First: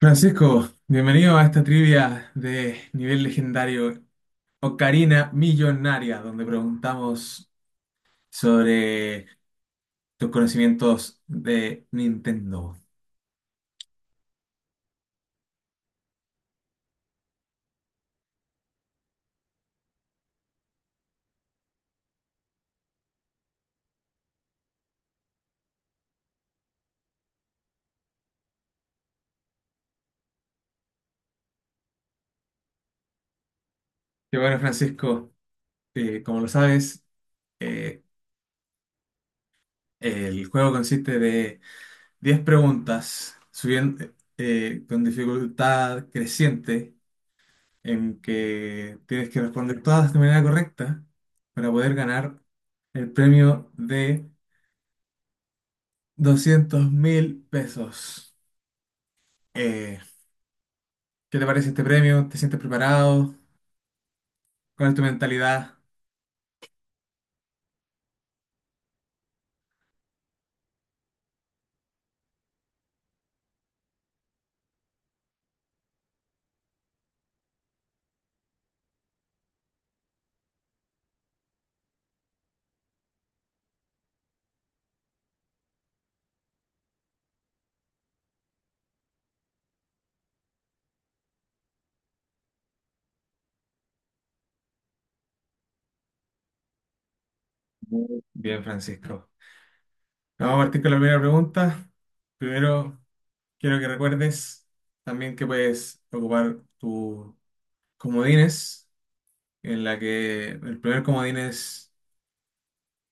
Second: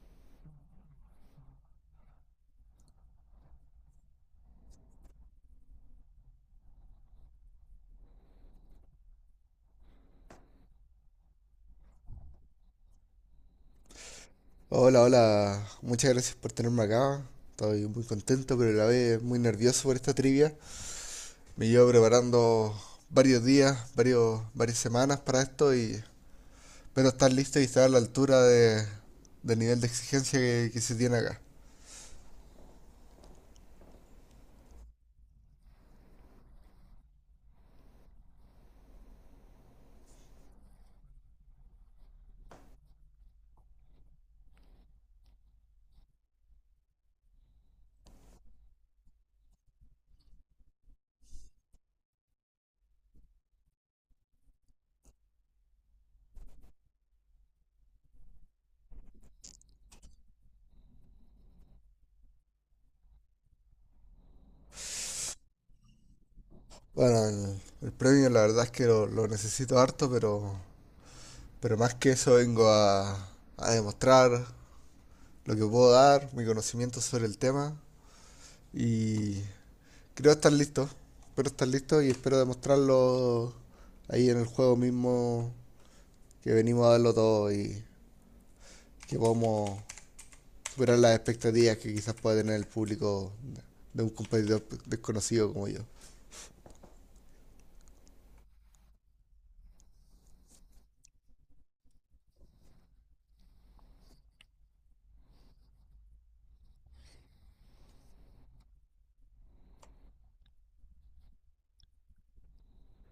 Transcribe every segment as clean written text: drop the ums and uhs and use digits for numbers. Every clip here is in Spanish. Francisco, bienvenido a esta trivia de nivel legendario Ocarina Millonaria, donde preguntamos sobre tus conocimientos de Nintendo. Hola, hola, muchas gracias por tenerme acá. Estoy muy contento, pero a la vez muy nervioso por esta trivia. Me llevo preparando varios días, varios, varias semanas para esto y espero estar listo y estar a la altura del nivel de exigencia que se tiene acá. Y bueno, Francisco, como lo sabes, eh, el juego consiste de 10 preguntas subiendo, con dificultad creciente, en que tienes que responder todas de manera correcta para poder ganar el premio de 200.000 pesos. Eh, ¿Qué te parece este premio? ¿Te sientes preparado? ¿Cuál es tu mentalidad? Bueno, el premio la verdad es que lo necesito harto, pero más que eso vengo a demostrar lo que puedo dar, mi conocimiento sobre el tema y creo estar listo. Espero estar listo y espero demostrarlo ahí en el juego mismo, que venimos a darlo todo y que podamos superar las expectativas que quizás pueda tener el público de un competidor desconocido como yo. Bien, Francisco. Vamos a partir con la primera pregunta. Primero, quiero que recuerdes también que puedes ocupar tus comodines, en la que el primer comodín es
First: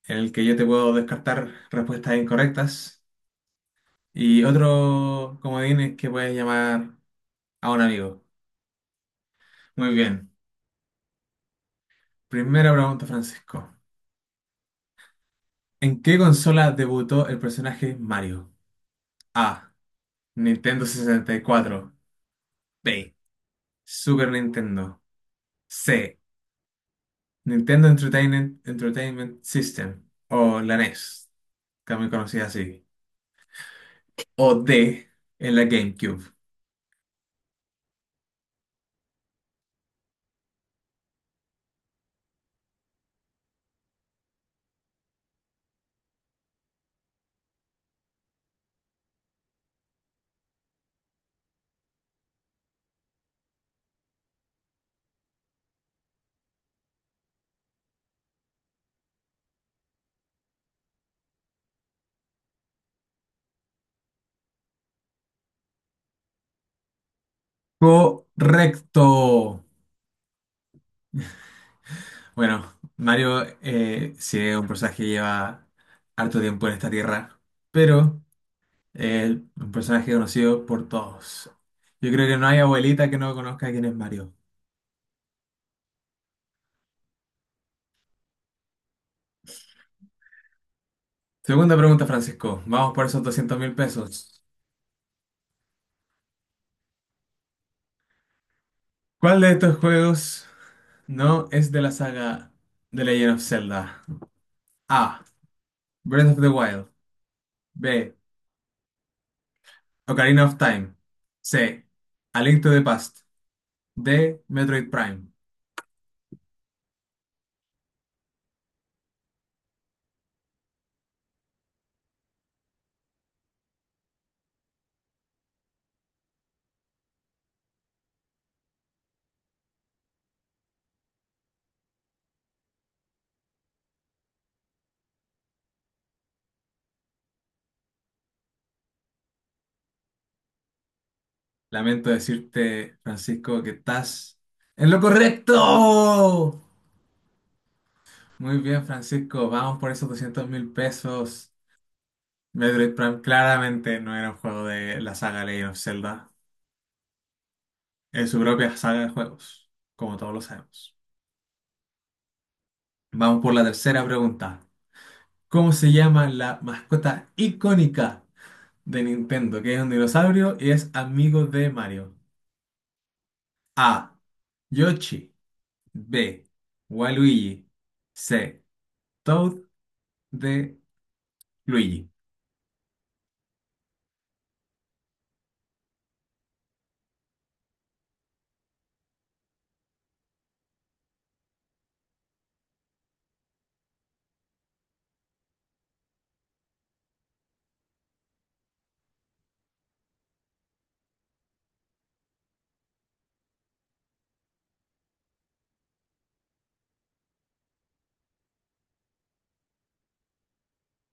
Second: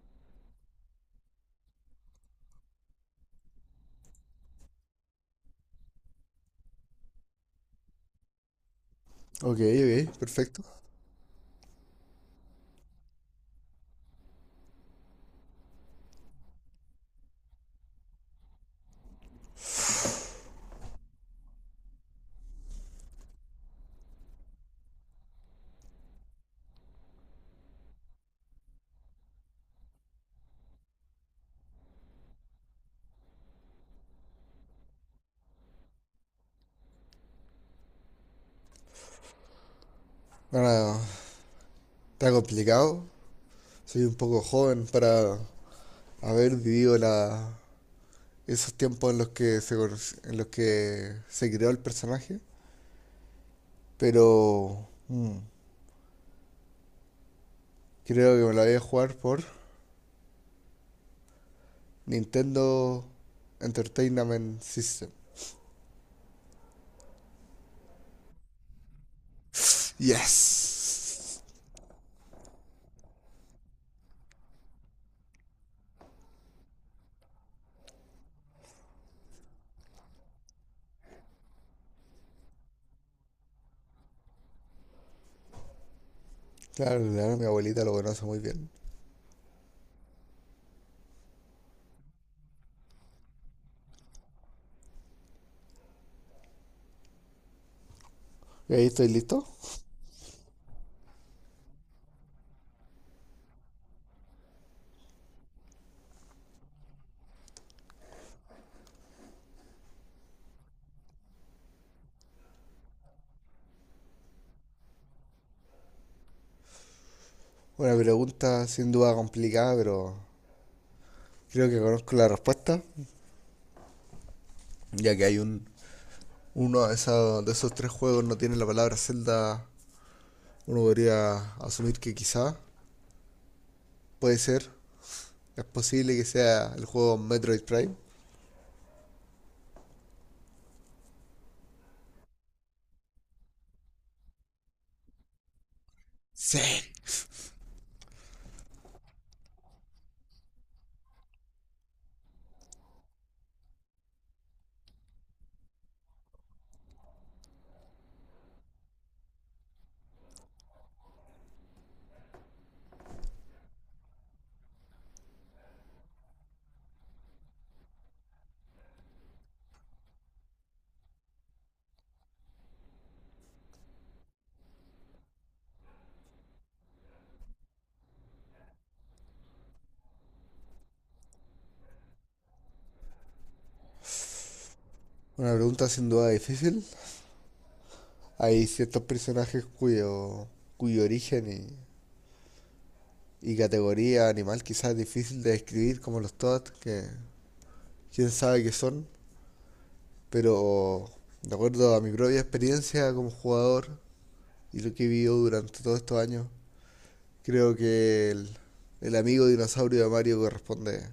en el que yo te puedo descartar respuestas incorrectas y otro comodín es que puedes llamar a un amigo. Ok, Muy ok, bien. perfecto. Primera pregunta, Francisco. ¿En qué consola debutó el personaje Mario? A. Nintendo 64. B. Super Nintendo. C. Nintendo Entertainment, Entertainment System. O la NES, también conocida así. O D. En la GameCube. Bueno, está complicado. Soy un poco joven para haber vivido esos tiempos en los en los que se creó el personaje, pero creo que me lo voy a jugar por Nintendo Entertainment System. Correcto. Yes. Bueno, Mario sí es un personaje que lleva harto tiempo en esta tierra, pero es un personaje conocido por todos. Yo creo que no hay abuelita que no conozca quién es Mario. Claro, claro, mi abuelita lo conoce muy bien. Segunda pregunta, Francisco. Vamos por esos 200.000 pesos. ¿Y ahí estoy ¿Cuál listo? de estos juegos no es de la saga The Legend of Zelda? A. Breath of the Wild. B. Ocarina of Time. C. A Link to the Past. D. Metroid Prime. Una pregunta sin duda complicada, pero creo que conozco la respuesta, ya que hay un uno de, de esos tres juegos no tiene la palabra Zelda. Uno podría asumir que quizá puede ser, es posible que sea el juego Metroid Prime. Lamento decirte, Francisco, que estás en lo correcto. Sí. Muy bien, Francisco. Vamos por esos 200 mil pesos. Metroid Prime claramente no era un juego de la saga Legend of Zelda, en su propia saga de juegos, como todos lo sabemos. Vamos por la tercera pregunta. ¿Cómo se llama la mascota icónica de Nintendo, que es un dinosaurio y es amigo de Mario? A. Yoshi. B. Waluigi. C. Toad. D. Luigi. Una pregunta sin duda difícil. Hay ciertos personajes cuyo origen y categoría animal quizás difícil de describir como los TOAD, que quién sabe qué son, pero de acuerdo a mi propia experiencia como jugador y lo que he vivido durante todos estos años, creo que el amigo dinosaurio de Mario corresponde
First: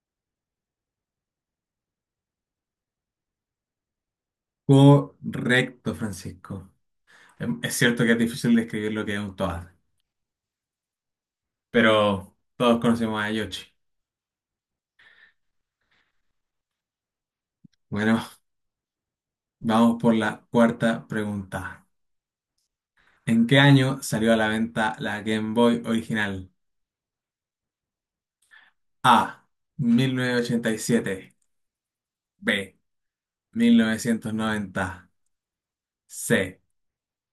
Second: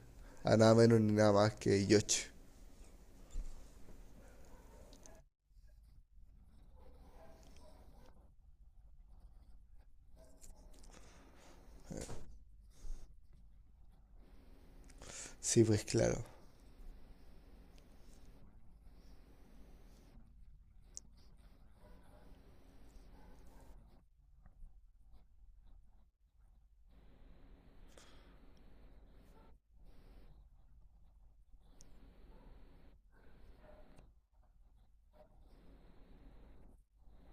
a nada menos ni nada más que Yoshi. Correcto, Francisco. Es cierto que es difícil describir lo que es un Toad, pero todos conocemos a Yoshi. Sí, pues claro. Bueno, vamos por la cuarta pregunta. ¿En qué año salió a la venta la Game Boy original? A. 1987. B. 1990. C.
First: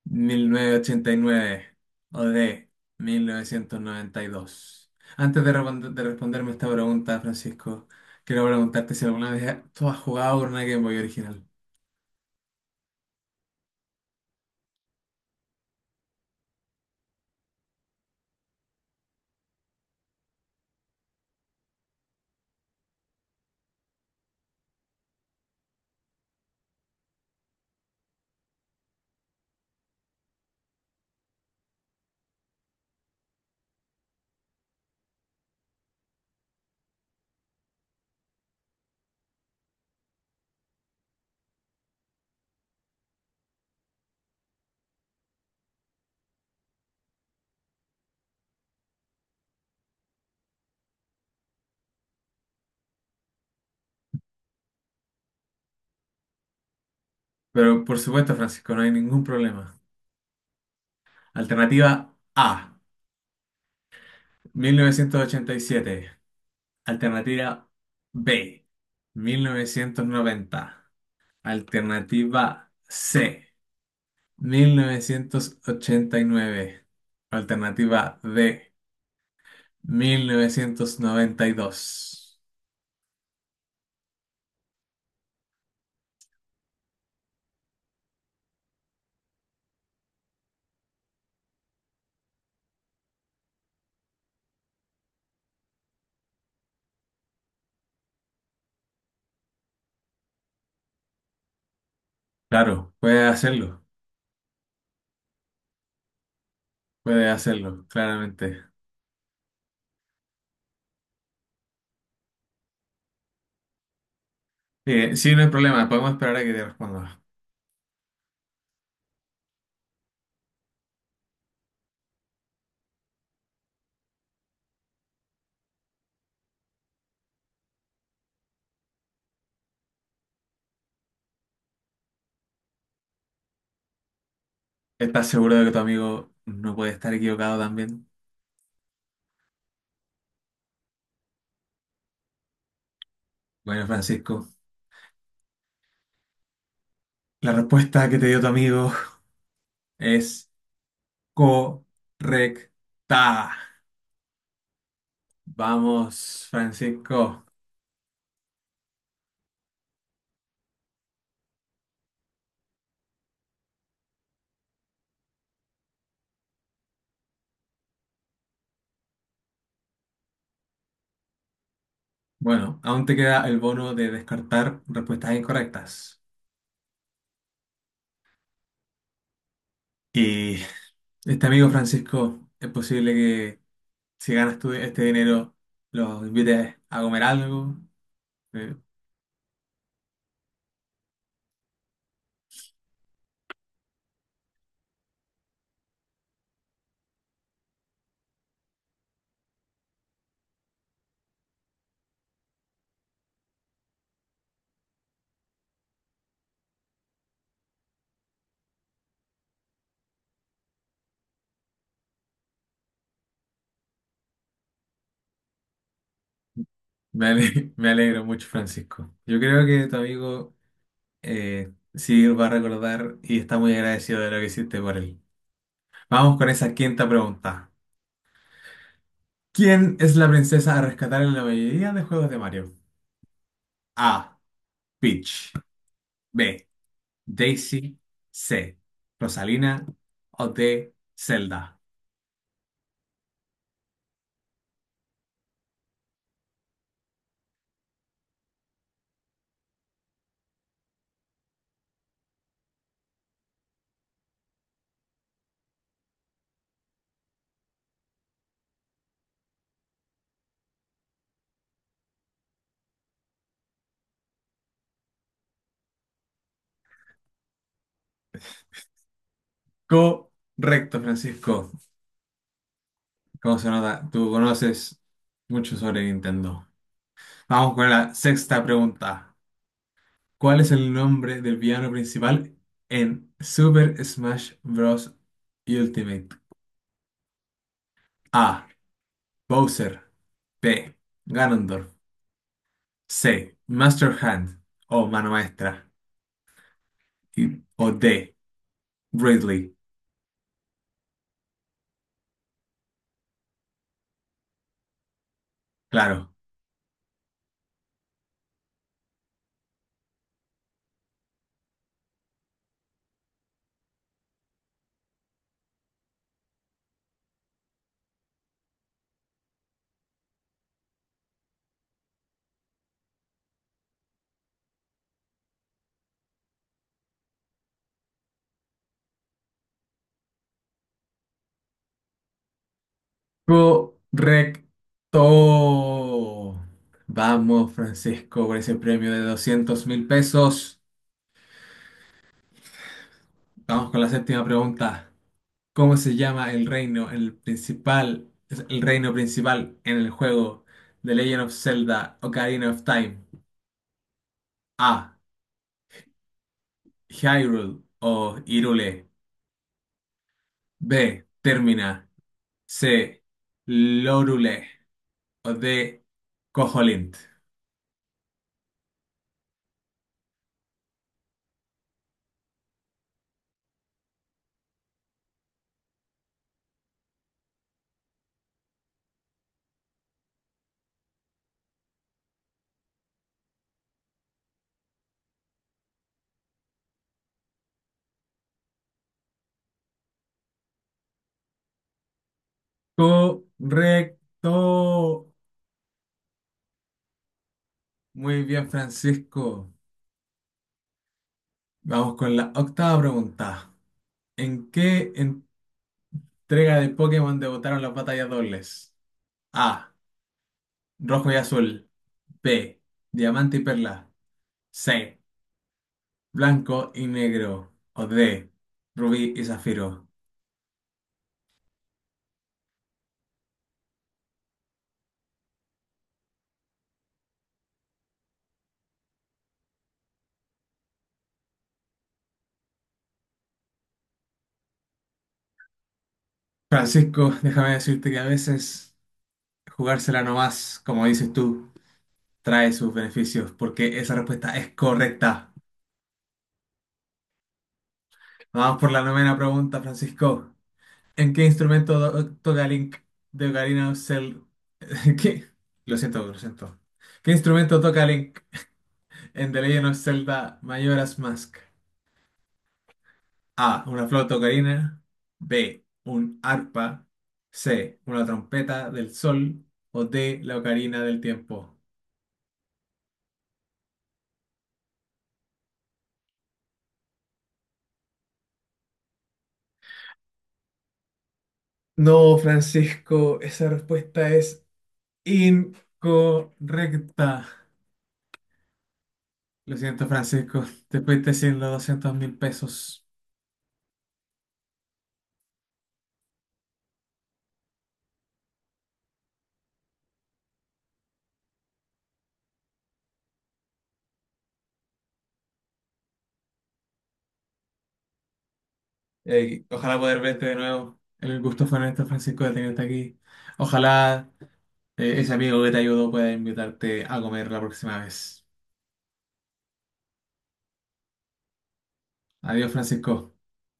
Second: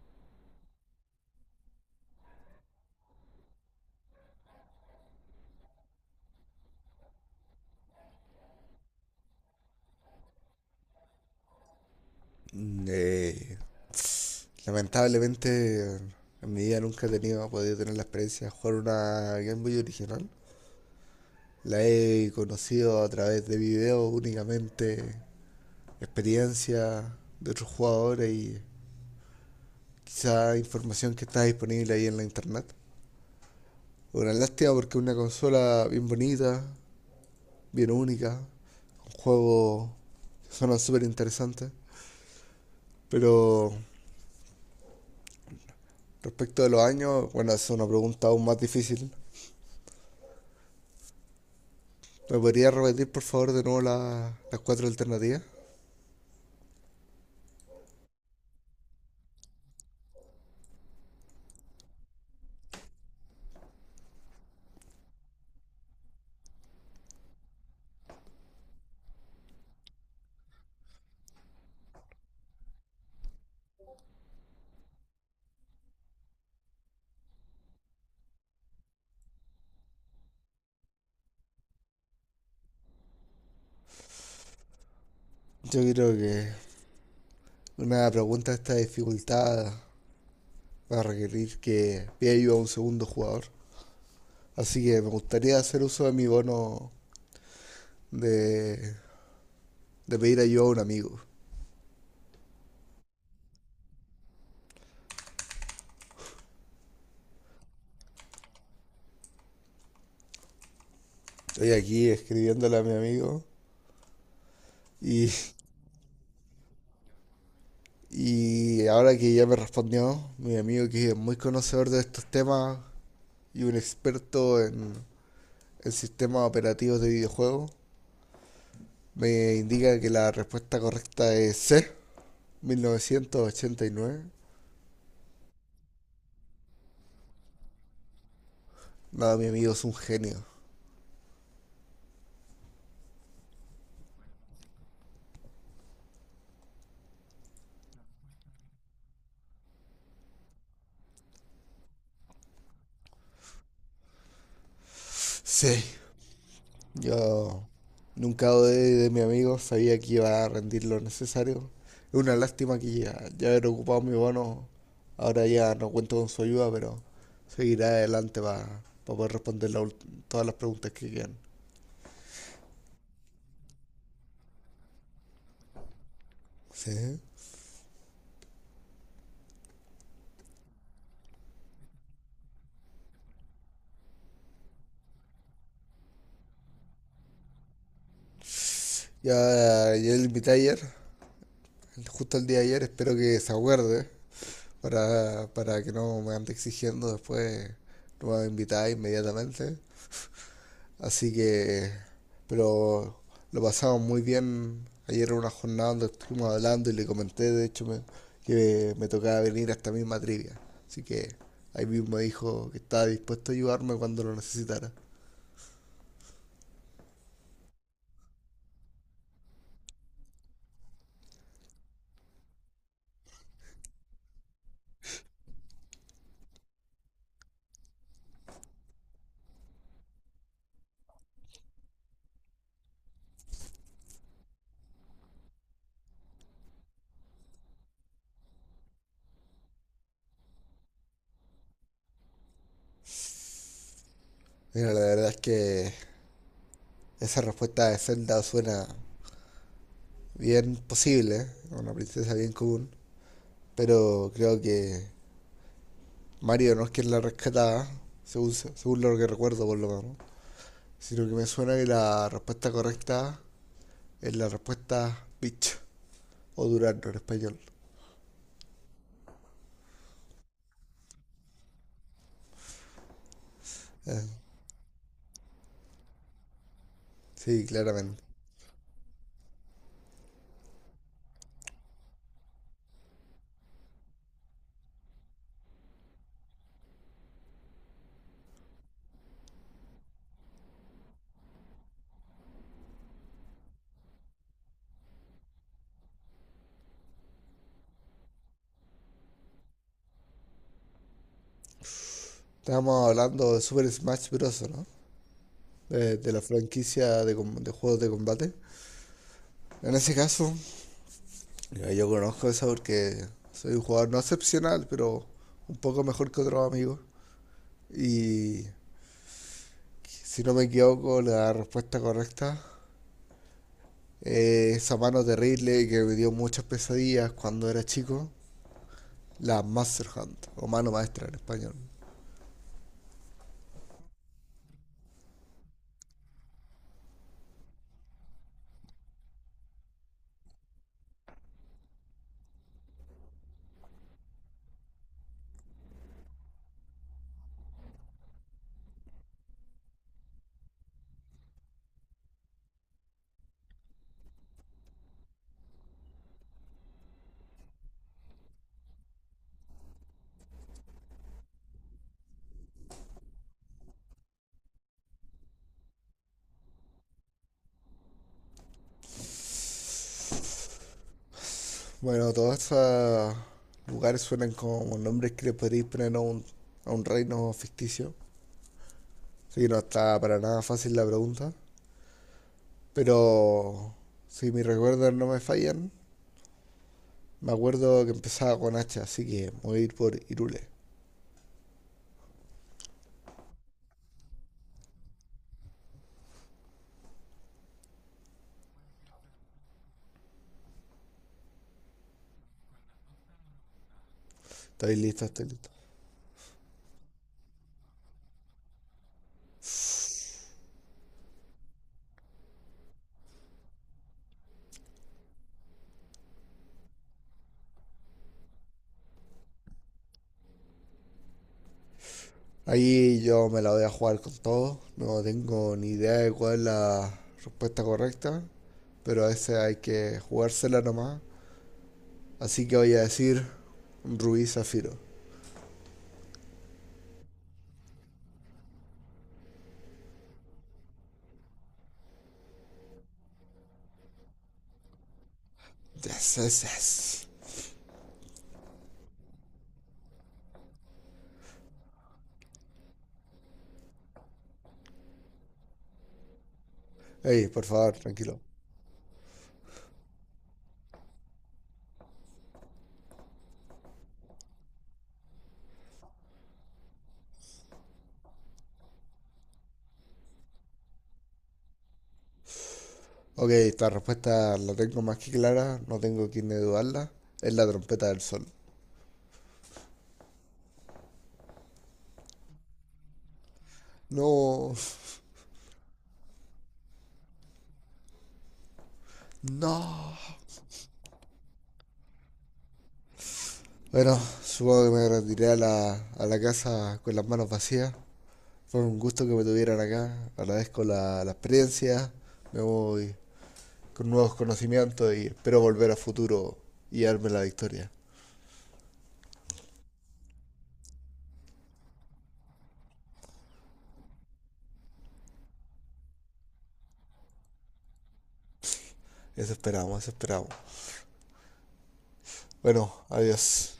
1989. O D. 1992. Antes de, de responderme esta pregunta, Francisco, quiero preguntarte si alguna vez tú has jugado con una Game Boy original. Mm, Eh, lamentablemente en mi vida nunca he tenido, he podido tener la experiencia de jugar una Game Boy original. La he conocido a través de videos únicamente, experiencia de otros jugadores y quizá información que está disponible ahí en la internet. Una lástima porque es una consola bien bonita, bien única, con juegos que suenan súper interesantes. Pero respecto de los años, bueno, es una pregunta aún más difícil. ¿Me podría repetir por favor de nuevo las cuatro alternativas? Pero por supuesto, Francisco, no hay ningún problema. Alternativa A. 1987. Alternativa B, 1990. Alternativa C, 1989. Alternativa D, 1992. Yo creo que una pregunta de esta dificultad va a requerir que pida ayuda a un segundo jugador. Así que me gustaría hacer uso de mi bono de, de pedir ayuda a un amigo. Claro, puede hacerlo, claramente. Estoy aquí escribiéndole a mi amigo y, Sí, no hay problema, podemos esperar a que te responda. y ahora que ya me respondió, mi amigo, que es muy conocedor de estos temas y un experto en sistemas operativos de videojuegos, me indica que la respuesta correcta es C, 1989. ¿Estás seguro de que tu amigo no puede estar equivocado también? Nada, mi amigo es un genio. Bueno, Francisco, la respuesta que te dio tu amigo es correcta. Sí. Vamos, Francisco. Yo nunca dudé de mi amigo, sabía que iba a rendir lo necesario. Es una lástima que ya haber ocupado mi bono, ahora ya no cuento con su ayuda, pero seguiré adelante para poder responder todas las preguntas que quedan. Bueno, aún te queda el bono de descartar respuestas incorrectas. Sí. Y este amigo Francisco, es posible que si ganas tú este dinero, los invites a comer algo. Eh, Ya, ya le invité ayer, justo el día de ayer, espero que se acuerde para que no me ande exigiendo después, no me va a invitar inmediatamente. Así que, pero lo pasamos muy bien. Ayer era una jornada donde estuvimos hablando y le comenté, de hecho, que me tocaba venir a esta misma trivia. Así que ahí mismo dijo que estaba dispuesto a ayudarme cuando lo necesitara. Me alegro mucho, Francisco. Yo creo que tu amigo sí va a recordar y está muy agradecido de lo que hiciste por él. Vamos con esa quinta pregunta. ¿Quién es la princesa a rescatar en la mayoría de juegos de Mario? A. Peach. B. Daisy. C. Rosalina o D. Zelda. Mira, la verdad es que esa respuesta de Zelda suena bien posible, ¿eh? Una princesa bien común, pero creo que Mario no es quien la rescataba, según lo que recuerdo por lo menos, sino que me suena que la respuesta correcta es la respuesta bitch o durazno en español. Correcto, Francisco. ¿Cómo se nota? Eh, Tú conoces mucho sobre Nintendo. sí, Vamos con la claramente. sexta pregunta. ¿Cuál es el nombre del villano principal en Super Smash Bros. Ultimate? A. Bowser. B. Ganondorf. C. Master Hand o mano maestra. O D. Ridley. Estábamos hablando de Super Smash Bros., ¿no? De Claro. la franquicia de, de juegos de combate. En ese caso, yo conozco eso porque soy un jugador no excepcional, pero un poco mejor que otros amigos. Y si no me equivoco, la respuesta correcta es esa mano terrible que me dio muchas pesadillas cuando era chico, la Master Hand, o mano maestra en español. Correcto. Vamos, Francisco, por ese premio de 200.000 pesos. Vamos con la séptima pregunta. ¿Cómo se llama el reino, el principal, el reino principal en el juego The Legend of Zelda Ocarina of Time? A. Hyrule o Hyrule. B. Termina. C. Lorule o D. Koholint. Bueno, todos estos lugares suenan como nombres que le podríais poner a a un reino ficticio. Así que no está para nada fácil la pregunta. Pero si mis recuerdos no me fallan, me acuerdo que empezaba con H, así que voy a ir por Irule. Correcto. Muy bien, Francisco. Vamos con la octava pregunta. ¿En Estoy qué listo, estoy listo. entrega de Pokémon debutaron las batallas dobles? A. Rojo y azul. B. Diamante y perla. C. Blanco y negro. O D. Rubí y zafiro. Ahí yo me la voy a jugar con todo. No tengo ni idea de cuál es la respuesta correcta. Pero a veces hay que jugársela nomás. Así que voy a decir Rubí Zafiro. Francisco, déjame decirte que a veces jugársela nomás, como dices tú, trae sus beneficios, porque esa respuesta es correcta. Yes, yes, yes. Vamos por la novena pregunta, Francisco. ¿En qué instrumento toca Link de Ocarina of Zelda? ¿Qué? Lo siento, lo siento. ¿Qué Ey, por instrumento favor, toca Link tranquilo. en The Legend of Zelda Majora's Mask? A. Una flauta ocarina. B. Un arpa. C. Una trompeta del sol. O D. La ocarina del tiempo. Ok, esta respuesta la tengo más que clara, no tengo quien dudarla. Es la trompeta del sol. No, Francisco, esa respuesta es No, incorrecta. Lo siento, no. Francisco. Te fuiste sin los 200.000 pesos. Bueno, supongo que me retiré a a la casa con las manos vacías. Fue un gusto que me tuvieran acá. Agradezco la experiencia. Me voy con nuevos conocimientos y espero volver a futuro y darme la victoria. Ojalá poder verte de nuevo. El gusto fue nuestro, Francisco, de tenerte aquí. Ojalá ese amigo que te ayudó pueda invitarte a comer la próxima vez. Eso esperamos, eso esperamos. Adiós, Bueno, Francisco. adiós.